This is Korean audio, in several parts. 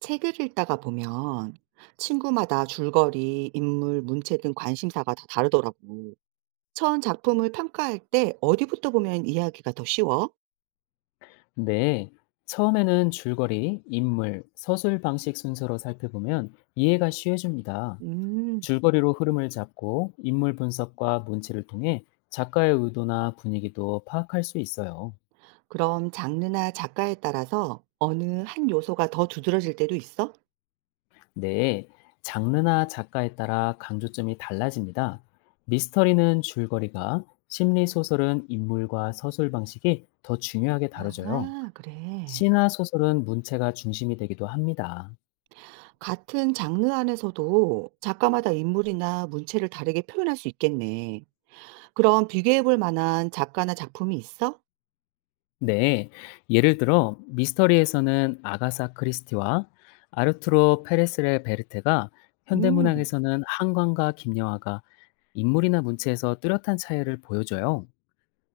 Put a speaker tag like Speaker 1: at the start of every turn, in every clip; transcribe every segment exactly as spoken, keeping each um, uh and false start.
Speaker 1: 책을 읽다가 보면 친구마다 줄거리, 인물, 문체 등 관심사가 다 다르더라고. 처음 작품을 평가할 때 어디부터 보면 이해하기가 더 쉬워?
Speaker 2: 네. 처음에는 줄거리, 인물, 서술 방식 순서로 살펴보면 이해가 쉬워집니다.
Speaker 1: 음,
Speaker 2: 줄거리로 흐름을 잡고 인물 분석과 문체를 통해 작가의 의도나 분위기도 파악할 수 있어요.
Speaker 1: 그럼 장르나 작가에 따라서 어느 한 요소가 더 두드러질 때도 있어?
Speaker 2: 네. 장르나 작가에 따라 강조점이 달라집니다. 미스터리는 줄거리가, 심리소설은 인물과 서술 방식이 더 중요하게 다뤄져요.
Speaker 1: 아, 그래.
Speaker 2: 시나 소설은 문체가 중심이 되기도 합니다.
Speaker 1: 같은 장르 안에서도 작가마다 인물이나 문체를 다르게 표현할 수 있겠네. 그럼 비교해 볼 만한 작가나 작품이 있어?
Speaker 2: 네, 예를 들어 미스터리에서는 아가사 크리스티와 아르투로 페레스레 베르테가,
Speaker 1: 음.
Speaker 2: 현대문학에서는 한강과 김여하가 인물이나 문체에서 뚜렷한 차이를 보여줘요.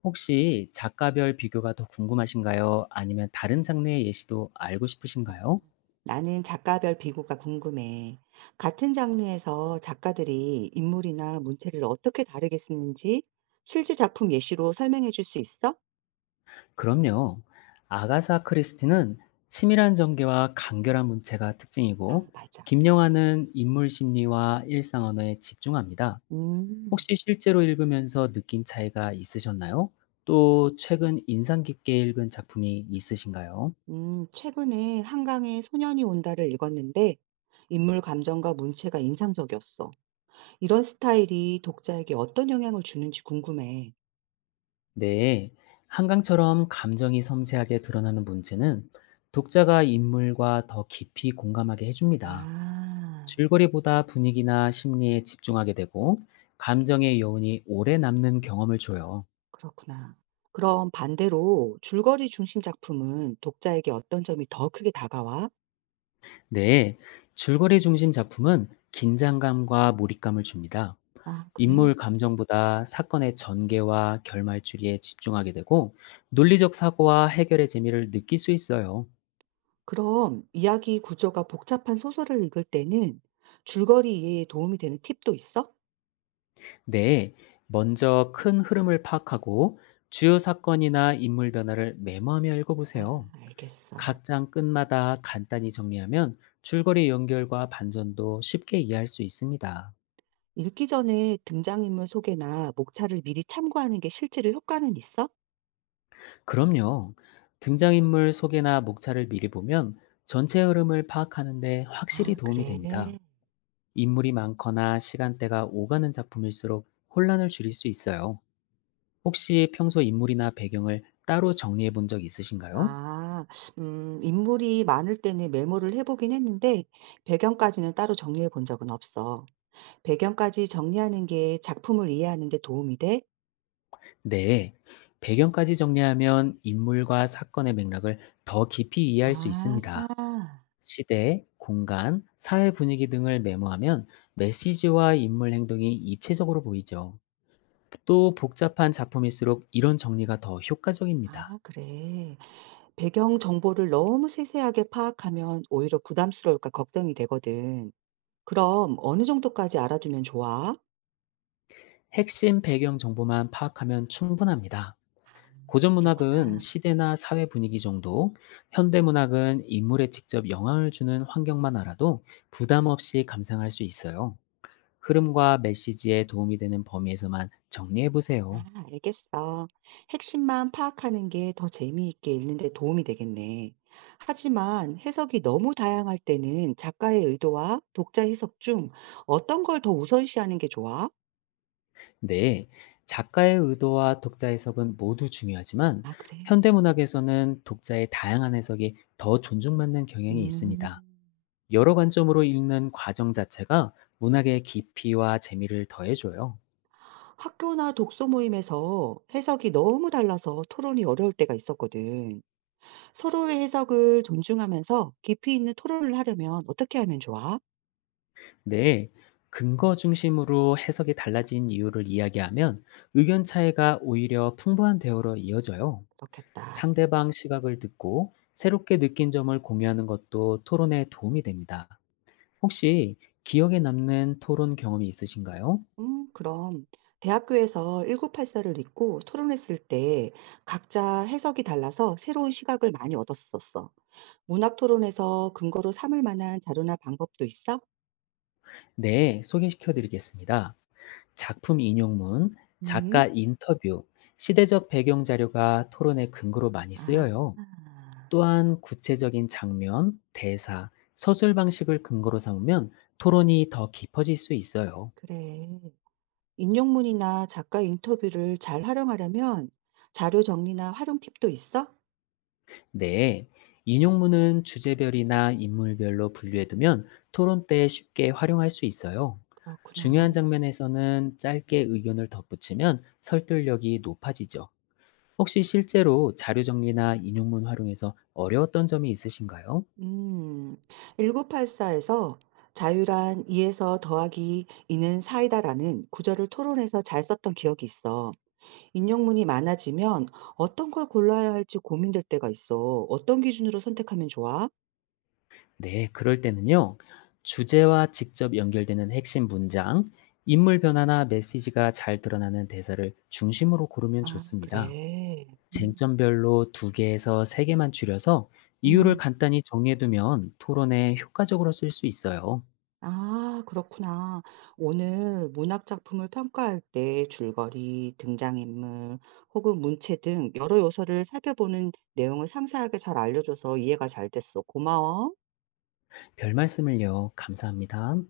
Speaker 2: 혹시 작가별 비교가 더 궁금하신가요? 아니면 다른 장르의 예시도 알고 싶으신가요?
Speaker 1: 나는 작가별 비교가 궁금해. 같은 장르에서 작가들이 인물이나 문체를 어떻게 다르게 쓰는지 실제 작품 예시로 설명해 줄 수 있어?
Speaker 2: 그럼요. 아가사 크리스티는 치밀한 전개와 간결한 문체가
Speaker 1: 아,
Speaker 2: 특징이고,
Speaker 1: 맞아.
Speaker 2: 김영하는 인물 심리와 일상 언어에 집중합니다.
Speaker 1: 음,
Speaker 2: 혹시 실제로 읽으면서 느낀 차이가 있으셨나요? 또 최근 인상 깊게 읽은 작품이 있으신가요?
Speaker 1: 음, 최근에 한강에 소년이 온다를 읽었는데 인물 감정과 문체가 인상적이었어. 이런 스타일이 독자에게 어떤 영향을 주는지 궁금해.
Speaker 2: 네. 한강처럼 감정이 섬세하게 드러나는 문체는 독자가 인물과 더 깊이 공감하게 해줍니다.
Speaker 1: 아,
Speaker 2: 줄거리보다 분위기나 심리에 집중하게 되고 감정의 여운이 오래 남는 경험을 줘요.
Speaker 1: 그렇구나. 그럼 반대로 줄거리 중심 작품은 독자에게 어떤 점이 더 크게 다가와?
Speaker 2: 네. 줄거리 중심 작품은 긴장감과 몰입감을 줍니다.
Speaker 1: 아, 그래?
Speaker 2: 인물 감정보다 사건의 전개와 결말추리에 집중하게 되고 논리적 사고와 해결의 재미를 느낄 수 있어요.
Speaker 1: 그럼 이야기 구조가 복잡한 소설을 읽을 때는 줄거리 이해에 도움이 되는 팁도 있어?
Speaker 2: 네, 먼저 큰 흐름을 파악하고 주요 사건이나 인물 변화를 메모하며
Speaker 1: 아,
Speaker 2: 읽어보세요.
Speaker 1: 알겠어.
Speaker 2: 각 장 끝마다 간단히 정리하면 줄거리 연결과 반전도 쉽게 이해할 수 있습니다.
Speaker 1: 읽기 전에 등장인물 소개나 목차를 미리 참고하는 게 실제로 효과는 있어?
Speaker 2: 그럼요. 등장인물 소개나 목차를 미리 보면 전체 흐름을 파악하는데 확실히
Speaker 1: 아,
Speaker 2: 도움이 됩니다.
Speaker 1: 그래.
Speaker 2: 인물이 많거나 시간대가 오가는 작품일수록 혼란을 줄일 수 있어요. 혹시 평소 인물이나 배경을 따로 정리해 본 적 있으신가요?
Speaker 1: 아, 음, 인물이 많을 때는 메모를 해보긴 했는데 배경까지는 따로 정리해 본 적은 없어. 배경까지 정리하는 게 작품을 이해하는 데 도움이 돼?
Speaker 2: 네. 배경까지 정리하면 인물과 사건의 맥락을 더 깊이 이해할 수 있습니다.
Speaker 1: 아,
Speaker 2: 시대, 공간, 사회 분위기 등을 메모하면 메시지와 인물 행동이 입체적으로 보이죠. 또 복잡한 작품일수록 이런 정리가 더 효과적입니다.
Speaker 1: 아, 그래. 배경 정보를 너무 세세하게 파악하면 오히려 부담스러울까 걱정이 되거든. 그럼 어느 정도까지 알아두면 좋아?
Speaker 2: 핵심 배경 정보만 파악하면 충분합니다. 고전 문학은
Speaker 1: 그렇구나.
Speaker 2: 시대나 사회 분위기 정도, 현대 문학은 인물에 직접 영향을 주는 환경만 알아도 부담 없이 감상할 수 있어요. 흐름과 메시지에 도움이 되는 범위에서만 정리해
Speaker 1: 아,
Speaker 2: 보세요.
Speaker 1: 알겠어. 핵심만 파악하는 게 더 재미있게 읽는데 도움이 되겠네. 하지만 해석이 너무 다양할 때는 작가의 의도와 독자 해석 중 어떤 걸 더 우선시하는 게 좋아?
Speaker 2: 네, 작가의 의도와 독자 해석은 모두 중요하지만
Speaker 1: 아, 그래.
Speaker 2: 현대 문학에서는 독자의 다양한 해석이 더 존중받는 경향이
Speaker 1: 음,
Speaker 2: 있습니다. 여러 관점으로 읽는 과정 자체가 문학의 깊이와 재미를 더해줘요.
Speaker 1: 학교나 독서 모임에서 해석이 너무 달라서 토론이 어려울 때가 있었거든. 서로의 해석을 존중하면서 깊이 있는 토론을 하려면 어떻게 하면 좋아?
Speaker 2: 네, 근거 중심으로 해석이 달라진 이유를 이야기하면 의견 차이가 오히려 풍부한 대화로 이어져요.
Speaker 1: 그렇겠다.
Speaker 2: 상대방 시각을 듣고 새롭게 느낀 점을 공유하는 것도 토론에 도움이 됩니다. 혹시 기억에 남는 토론 경험이 있으신가요?
Speaker 1: 음, 그럼 대학교에서 일구팔사를 읽고 토론했을 때 각자 해석이 달라서 새로운 시각을 많이 얻었었어. 문학 토론에서 근거로 삼을 만한 자료나 방법도 있어?
Speaker 2: 네, 소개시켜 드리겠습니다. 작품 인용문,
Speaker 1: 음,
Speaker 2: 작가 인터뷰, 시대적 배경 자료가 토론의 근거로 많이
Speaker 1: 아,
Speaker 2: 쓰여요. 또한 구체적인 장면, 대사, 서술 방식을 근거로 삼으면 토론이 더 깊어질 수 있어요.
Speaker 1: 그래. 인용문이나 작가 인터뷰를 잘 활용하려면 자료 정리나 활용 팁도 있어?
Speaker 2: 네. 인용문은 주제별이나 인물별로 분류해두면 토론 때 쉽게 활용할 수 있어요. 중요한
Speaker 1: 그렇구나.
Speaker 2: 장면에서는 짧게 의견을 덧붙이면 설득력이 높아지죠. 혹시 실제로 자료 정리나 인용문 활용에서 어려웠던 점이 있으신가요?
Speaker 1: 음, 일구팔사에서 자유란 이에서 더하기 이는 사이다라는 구절을 토론에서 잘 썼던 기억이 있어. 인용문이 많아지면 어떤 걸 골라야 할지 고민될 때가 있어. 어떤 기준으로 선택하면 좋아?
Speaker 2: 네, 그럴 때는요. 주제와 직접 연결되는 핵심 문장, 인물 변화나 메시지가 잘 드러나는 대사를 중심으로 고르면
Speaker 1: 아,
Speaker 2: 좋습니다.
Speaker 1: 그래. 음,
Speaker 2: 쟁점별로 두 개에서 세 개만 줄여서 이유를
Speaker 1: 음.
Speaker 2: 간단히 정리해두면 토론에 효과적으로 쓸 수 있어요.
Speaker 1: 아, 그렇구나. 오늘 문학 작품을 평가할 때 줄거리, 등장인물, 혹은 문체 등 여러 요소를 살펴보는 내용을 상세하게 잘 알려줘서 이해가 잘 됐어. 고마워.
Speaker 2: 별 말씀을요. 감사합니다.